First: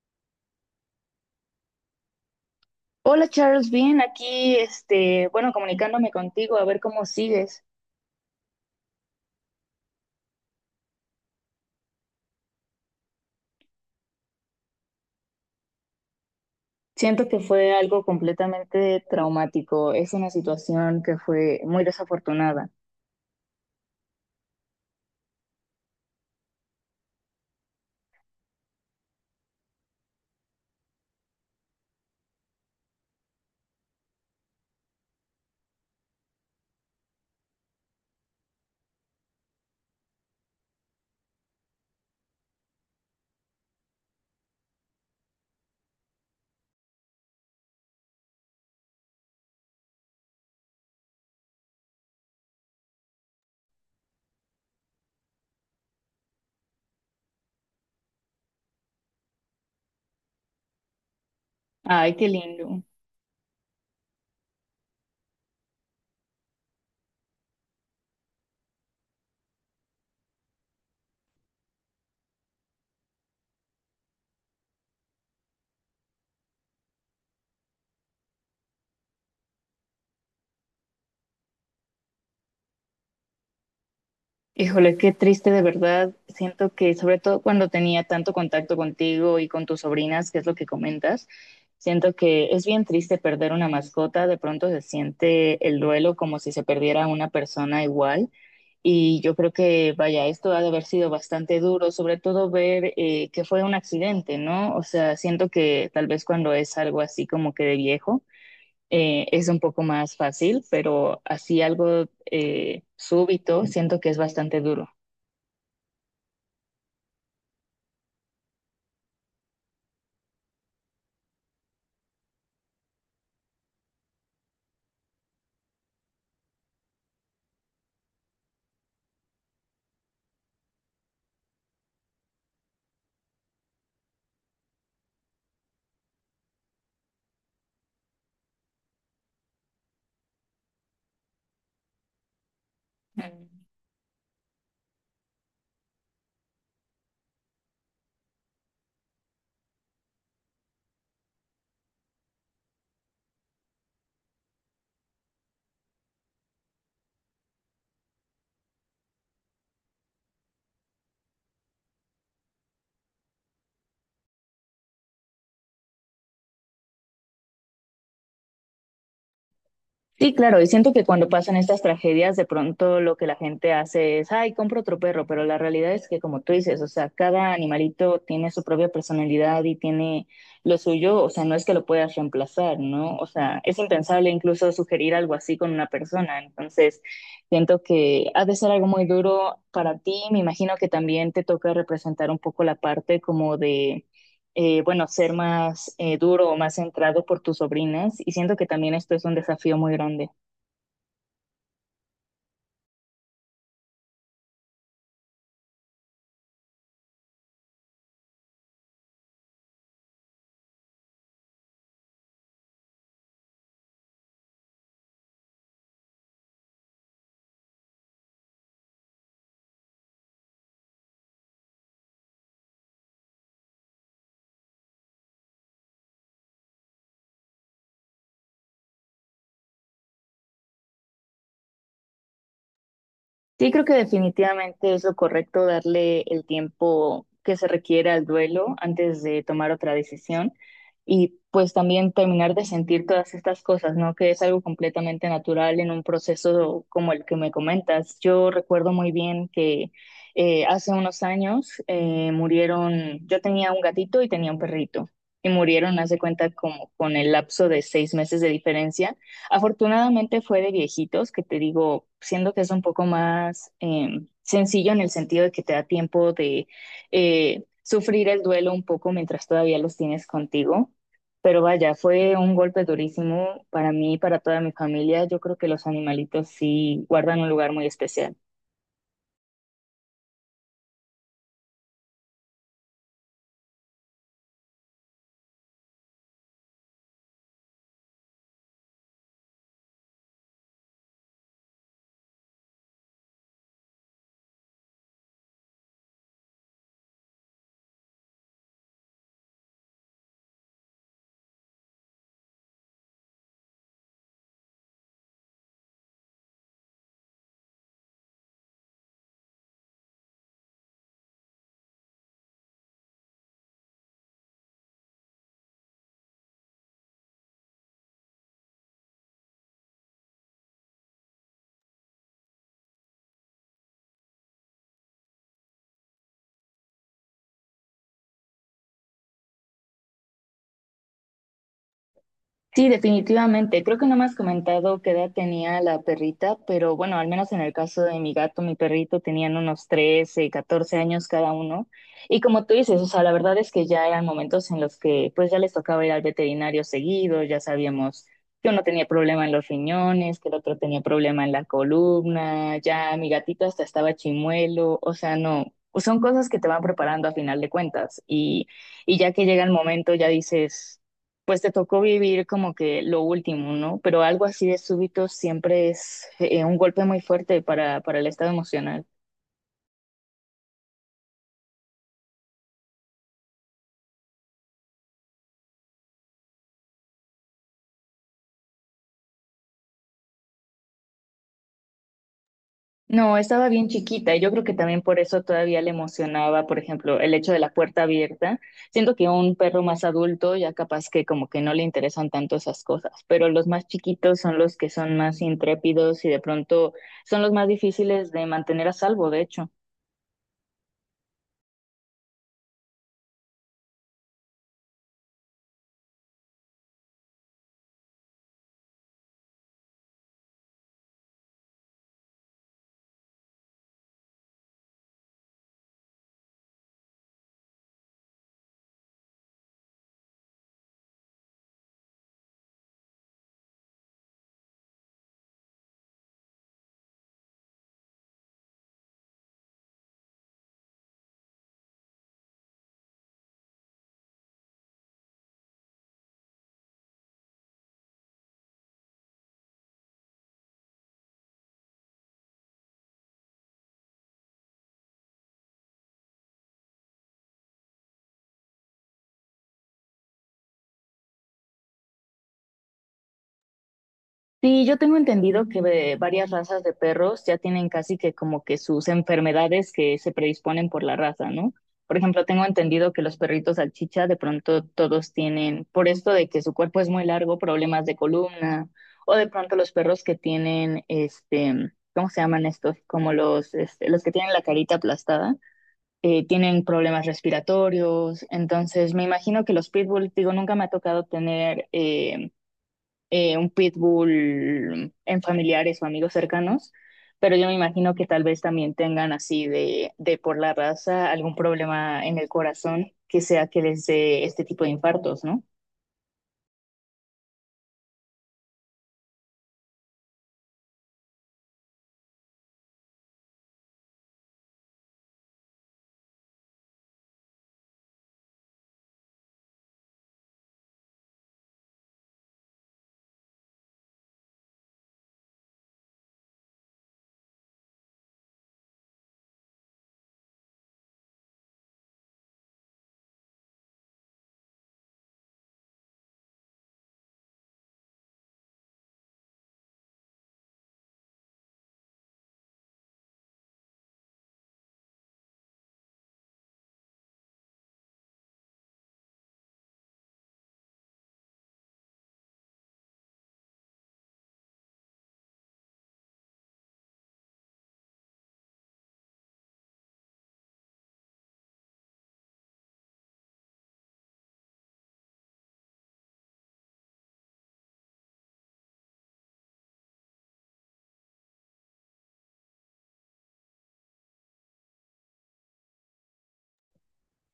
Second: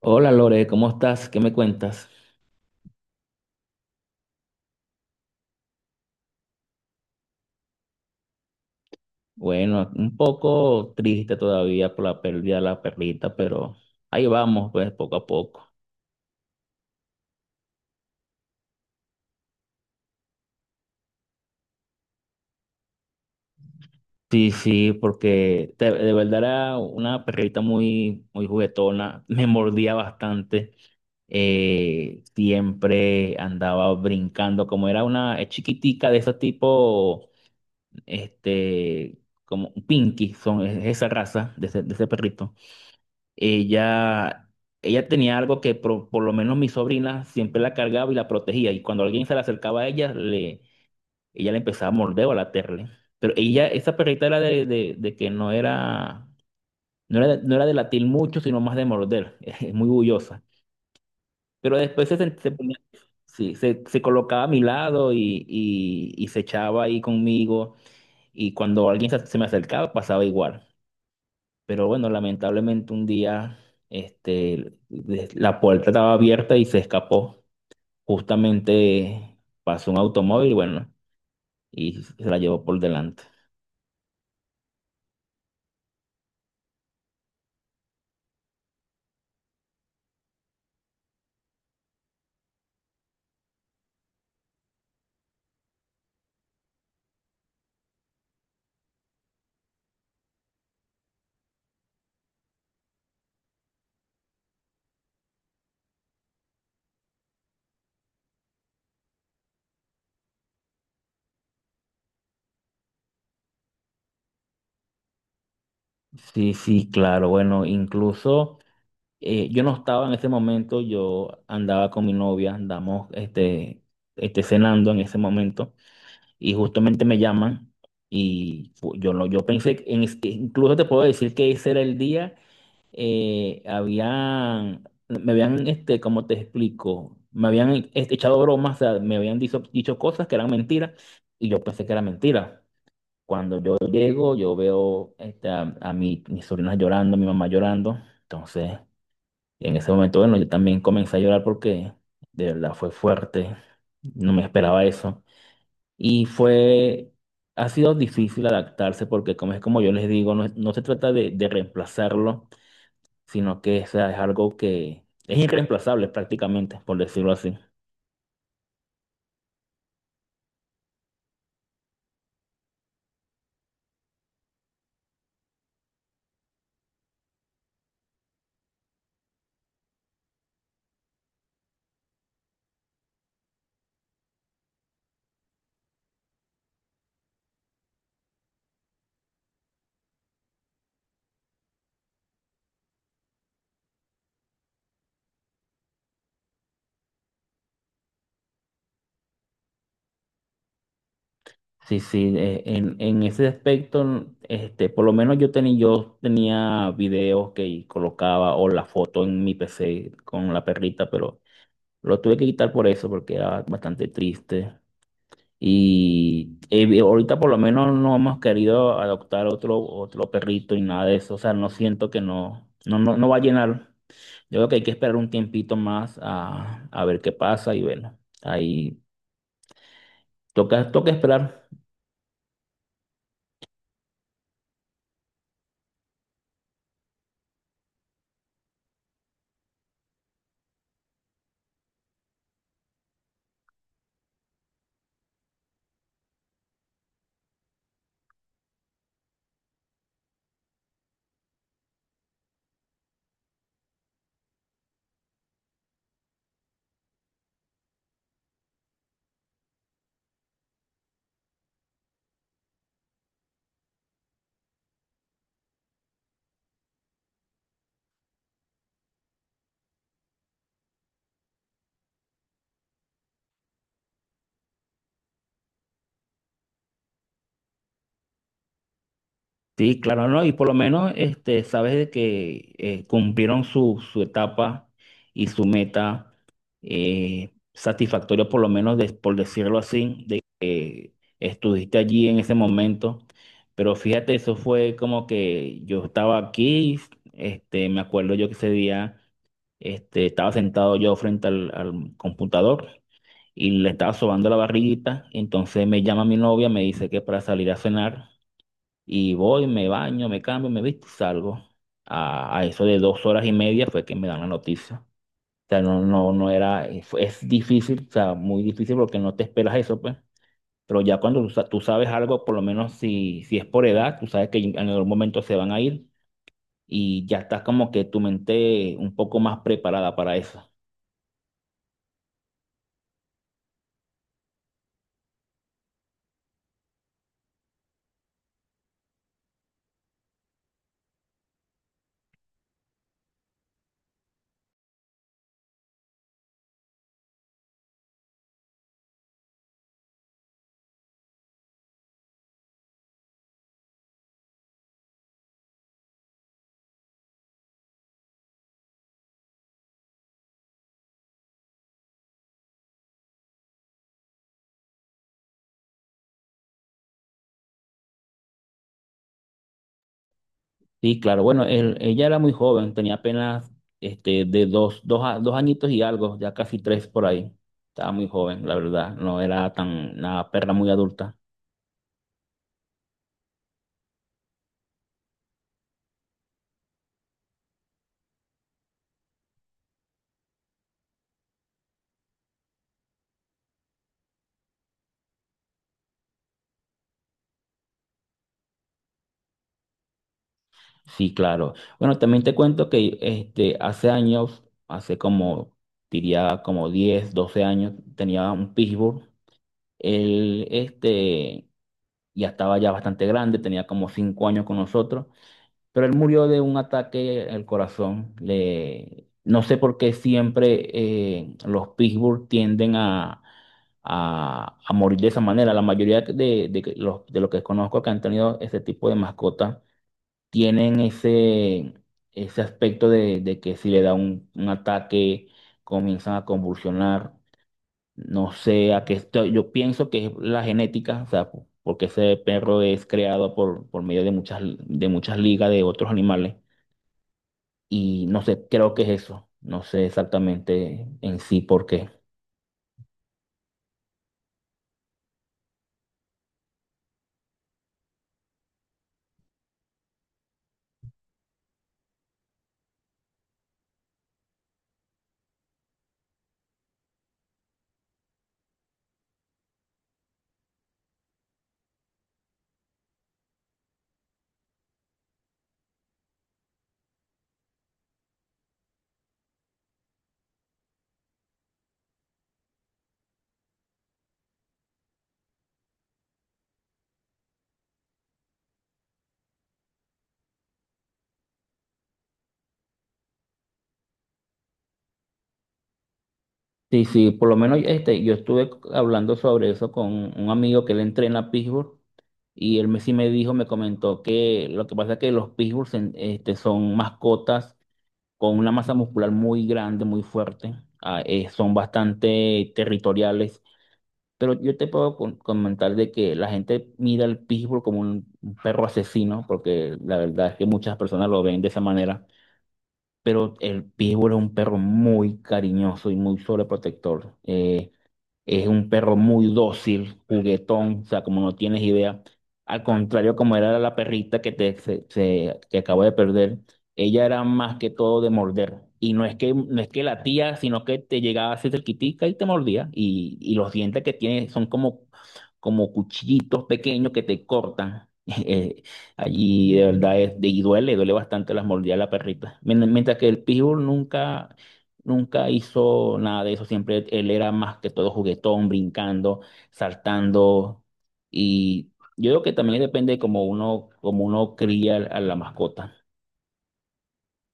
Hola Lore, ¿cómo estás? ¿Qué me cuentas? Hola Charles, bien, aquí, bueno, comunicándome contigo a ver cómo sigues. Bueno, un poco triste todavía por la pérdida de la perrita, pero ahí vamos, pues poco a poco. Siento que fue algo completamente traumático, es una situación que fue muy desafortunada. Sí, sí, porque de verdad era una perrita muy, muy juguetona. Me mordía bastante, siempre andaba brincando, como era una es chiquitica de ese tipo, este, como un pinky, es esa raza de de ese perrito. ella, Ella tenía algo que por lo menos mi sobrina siempre la cargaba y la protegía. Y cuando alguien se le acercaba a ella, ella le empezaba a morder o a latirle. Pero ella, esa perrita era de que no era, no era de latir mucho, sino más de morder. Es muy bullosa. Pero después Ay, qué se ponía. lindo. Sí, se colocaba a mi lado y se echaba ahí conmigo. Y cuando alguien se me acercaba, pasaba igual. Pero bueno, lamentablemente un día la puerta estaba abierta y se escapó. Justamente pasó un automóvil, bueno, y se la llevó por delante. Híjole, qué triste de verdad. Siento que sobre todo cuando tenía tanto contacto contigo y con tus sobrinas, que es lo que comentas, siento que es bien triste perder una mascota. De pronto se siente el duelo como si se perdiera una persona igual. Y yo creo que, vaya, esto ha de haber sido bastante duro, sobre todo ver que fue un accidente, ¿no? O sea, siento que tal vez cuando es algo así como que de viejo es un poco más fácil, pero así algo súbito siento que es bastante duro. Sí, sí, claro. Bueno, incluso yo no estaba en ese momento, yo andaba con mi novia, andamos cenando en ese momento y justamente me llaman y fu- yo, no, yo pensé que que incluso te puedo decir que ese era el día. Habían, como te explico, me habían echado bromas. O sea, me habían dicho cosas que eran mentiras y yo pensé que era mentira. Cuando yo llego, yo veo a mis sobrinas llorando, a mi mamá llorando. Entonces, en ese momento, bueno, yo también comencé a llorar porque de verdad fue fuerte, no me esperaba eso. Y ha sido difícil adaptarse porque como es como yo les digo, no, no se trata de reemplazarlo, sino que, o sea, es algo que es irreemplazable prácticamente, por decirlo así. Sí, claro, y siento que cuando pasan estas tragedias, de pronto lo que la gente hace es, ay, compro otro perro, pero la realidad es que como tú dices, o sea, cada animalito tiene su propia personalidad y tiene lo suyo, o sea, no es que lo puedas reemplazar, ¿no? O sea, es impensable incluso sugerir algo así con una persona, entonces siento que ha de ser algo muy duro para ti, me imagino que también te toca representar un poco la parte como de bueno, ser más duro o más centrado por tus sobrinas y siento que también esto es un desafío muy grande. Sí, sí, en ese aspecto, por lo menos yo tenía videos que colocaba o la foto en mi PC con la perrita, pero lo tuve que quitar por eso, porque era bastante triste. Y ahorita por lo menos no hemos querido adoptar otro perrito y nada de eso. O sea, no siento que no, no, no va a llenar. Yo creo que hay que esperar un tiempito más a ver qué pasa y bueno, ahí toca esperar. Sí, creo que definitivamente es lo correcto darle el tiempo que se requiere al duelo antes de tomar otra decisión y pues también terminar de sentir todas estas cosas, ¿no? Que es algo completamente natural en un proceso como el que me comentas. Yo recuerdo muy bien que hace unos años murieron, yo tenía un gatito y tenía un perrito y murieron, hace cuenta, como con el lapso de 6 meses de diferencia. Afortunadamente fue de viejitos, que te digo, siendo que es un poco más sencillo en el sentido de que te da tiempo de sufrir el duelo un poco mientras todavía los tienes contigo. Pero vaya, fue un golpe durísimo para mí y para toda mi familia. Yo creo que los animalitos sí guardan un lugar muy especial. Sí, claro, no, y por lo menos sabes de que cumplieron su etapa y su meta satisfactoria, por lo menos por decirlo así, de que estuviste allí en ese momento. Pero fíjate, eso fue como que yo estaba aquí, me acuerdo yo que ese día estaba sentado yo frente al computador y le estaba sobando la barriguita. Entonces me llama mi novia, me dice que para salir a cenar y voy, me baño, me cambio, me visto y salgo. A eso de dos horas y media fue que me dan la noticia. O sea, no, no era, es difícil, o sea, muy difícil porque no te esperas eso, pues. Pero ya cuando tú sabes algo, por lo menos si es por edad, tú sabes que en algún momento se van a ir y ya estás como que tu mente un poco más preparada para eso. Sí, definitivamente. Creo que no me has comentado qué edad tenía la perrita, pero bueno, al menos en el caso de mi gato, mi perrito tenían unos 13, 14 años cada uno. Y como tú dices, o sea, la verdad es que ya eran momentos en los que pues ya les tocaba ir al veterinario seguido, ya sabíamos que uno tenía problema en los riñones, que el otro tenía problema en la columna, ya mi gatito hasta estaba chimuelo, o sea, no, son cosas que te van preparando a final de cuentas. Y ya que llega el momento, ya dices pues te tocó vivir como que lo último, ¿no? Pero algo así de súbito siempre es un golpe muy fuerte para el estado emocional. Sí, claro. Bueno, ella era muy joven, tenía apenas este, de dos, dos, a- dos añitos y algo, ya casi tres por ahí. Estaba muy joven, la verdad. No era tan una perra muy adulta. No, estaba bien chiquita y yo creo que también por eso todavía le emocionaba, por ejemplo, el hecho de la puerta abierta. Siento que un perro más adulto ya capaz que como que no le interesan tanto esas cosas, pero los más chiquitos son los que son más intrépidos y de pronto son los más difíciles de mantener a salvo, de hecho. Sí, claro. Bueno, también te cuento que hace años, hace como, diría como 10, 12 años, tenía un pitbull. Él ya estaba ya bastante grande, tenía como 5 años con nosotros. Pero él murió de un ataque al corazón. Le... No sé por qué siempre los Pittsburgh tienden a morir de esa manera. La mayoría de los que conozco que han tenido ese tipo de mascotas tienen ese aspecto de que si le da un ataque, comienzan a convulsionar. No sé a qué estoy. Yo pienso que es la genética, o sea, porque ese perro es creado por medio de de muchas ligas de otros animales. Y no sé, creo que es eso. No sé exactamente en sí por qué. Sí, yo tengo entendido que varias razas de perros ya tienen casi que como que sus enfermedades que se predisponen por la raza, ¿no? Por ejemplo, tengo entendido que los perritos salchicha de pronto todos tienen, por esto de que su cuerpo es muy largo, problemas de columna, o de pronto los perros que tienen, este, ¿cómo se llaman estos? Como los, este, los que tienen la carita aplastada, tienen problemas respiratorios. Entonces, me imagino que los pitbull, digo, nunca me ha tocado tener un pitbull en familiares o amigos cercanos, pero yo me imagino que tal vez también tengan así de por la raza algún problema en el corazón que sea que les dé este tipo de infartos, ¿no? Sí, sí, por lo menos yo estuve hablando sobre eso con un amigo que él entrena pitbull y él sí me dijo, me comentó que lo que pasa es que los pitbulls son mascotas con una masa muscular muy grande, muy fuerte, son bastante territoriales, pero yo te puedo comentar de que la gente mira al pitbull como un perro asesino, porque la verdad es que muchas personas lo ven de esa manera, pero el pitbull es un perro muy cariñoso y muy sobreprotector. Es un perro muy dócil, juguetón, o sea, como no tienes idea. Al contrario, como era la perrita que que acabo de perder, ella era más que todo de morder. Y no es no es que latía, sino que te llegaba así cerquitica y te mordía. Y los dientes que tiene son como cuchillitos pequeños que te cortan. Eh, Allí de verdad es, y duele, duele bastante las mordidas de la perrita. Mientras que el pitbull nunca hizo nada de eso, siempre él era más que todo juguetón, brincando, saltando y yo creo que también depende como uno cría a la mascota.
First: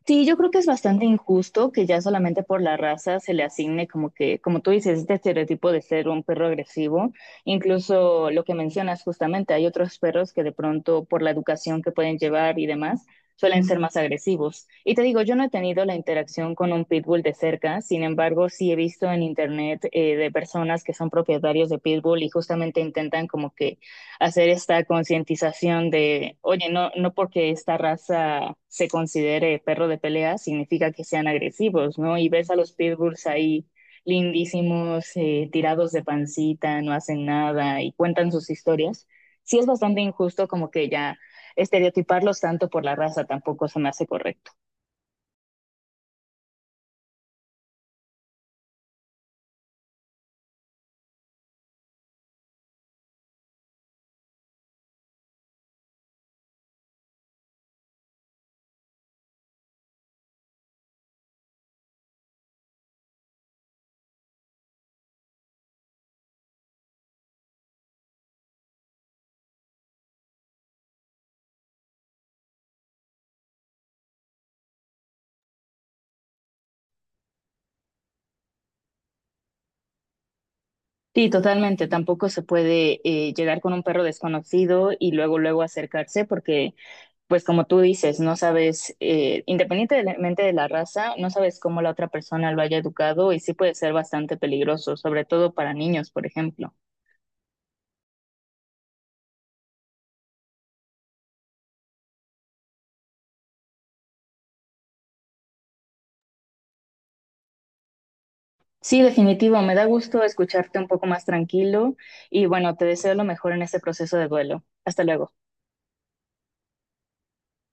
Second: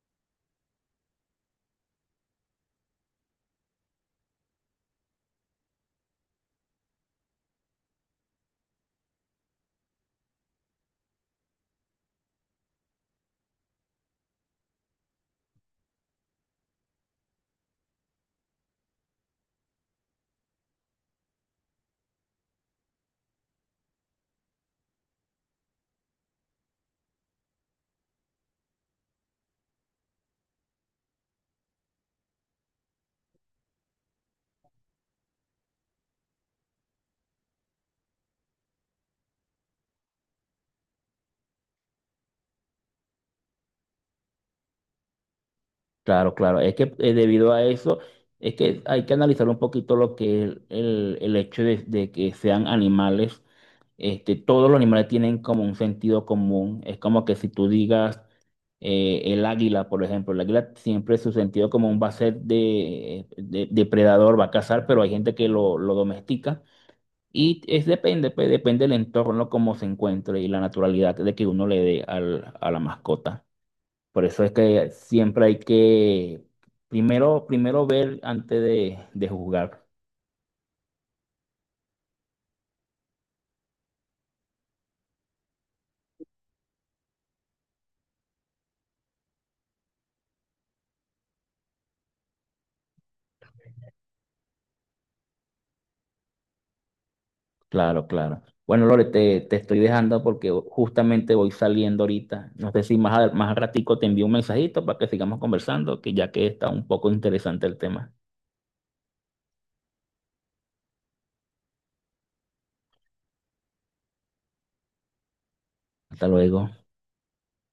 Sí, yo creo que es bastante injusto que ya solamente por la raza se le asigne como que, como tú dices, este estereotipo de ser un perro agresivo. Incluso lo que mencionas justamente, hay otros perros que de pronto por la educación que pueden llevar y demás suelen ser más agresivos. Y te digo, yo no he tenido la interacción con un pitbull de cerca, sin embargo, sí he visto en internet de personas que son propietarios de pitbull y justamente intentan como que hacer esta concientización de, oye, no, no porque esta raza se considere perro de pelea significa que sean agresivos, ¿no? Y ves a los pitbulls ahí lindísimos, tirados de pancita, no hacen nada y cuentan sus historias. Sí es bastante injusto como que ya estereotiparlos tanto por la raza tampoco se me hace correcto. Claro, claro, es que debido a eso es que hay que analizar un poquito lo que es el hecho de que sean animales. Este, todos los animales tienen como un sentido común. Es como que si tú digas el águila, por ejemplo, el águila siempre su sentido común va a ser de, depredador, va a cazar, pero hay gente que lo domestica. Y es depende, pues, depende del entorno, cómo se encuentre y la naturalidad de que uno le dé a la mascota. Por eso es que siempre hay que primero, primero ver antes de juzgar. Sí, totalmente. Tampoco se puede llegar con un perro desconocido y luego, luego acercarse porque, pues como tú dices, no sabes, independientemente de la raza, no sabes cómo la otra persona lo haya educado y sí puede ser bastante peligroso, sobre todo para niños, por ejemplo. Claro, claro. Bueno, Lore, te estoy dejando porque justamente voy saliendo ahorita. No sé si más, más al ratico te envío un mensajito para que sigamos conversando, que ya que está un poco interesante el tema. Sí, definitivo. Me da gusto escucharte un poco más tranquilo y bueno, te deseo lo mejor en este proceso de duelo. Hasta luego. Hasta luego.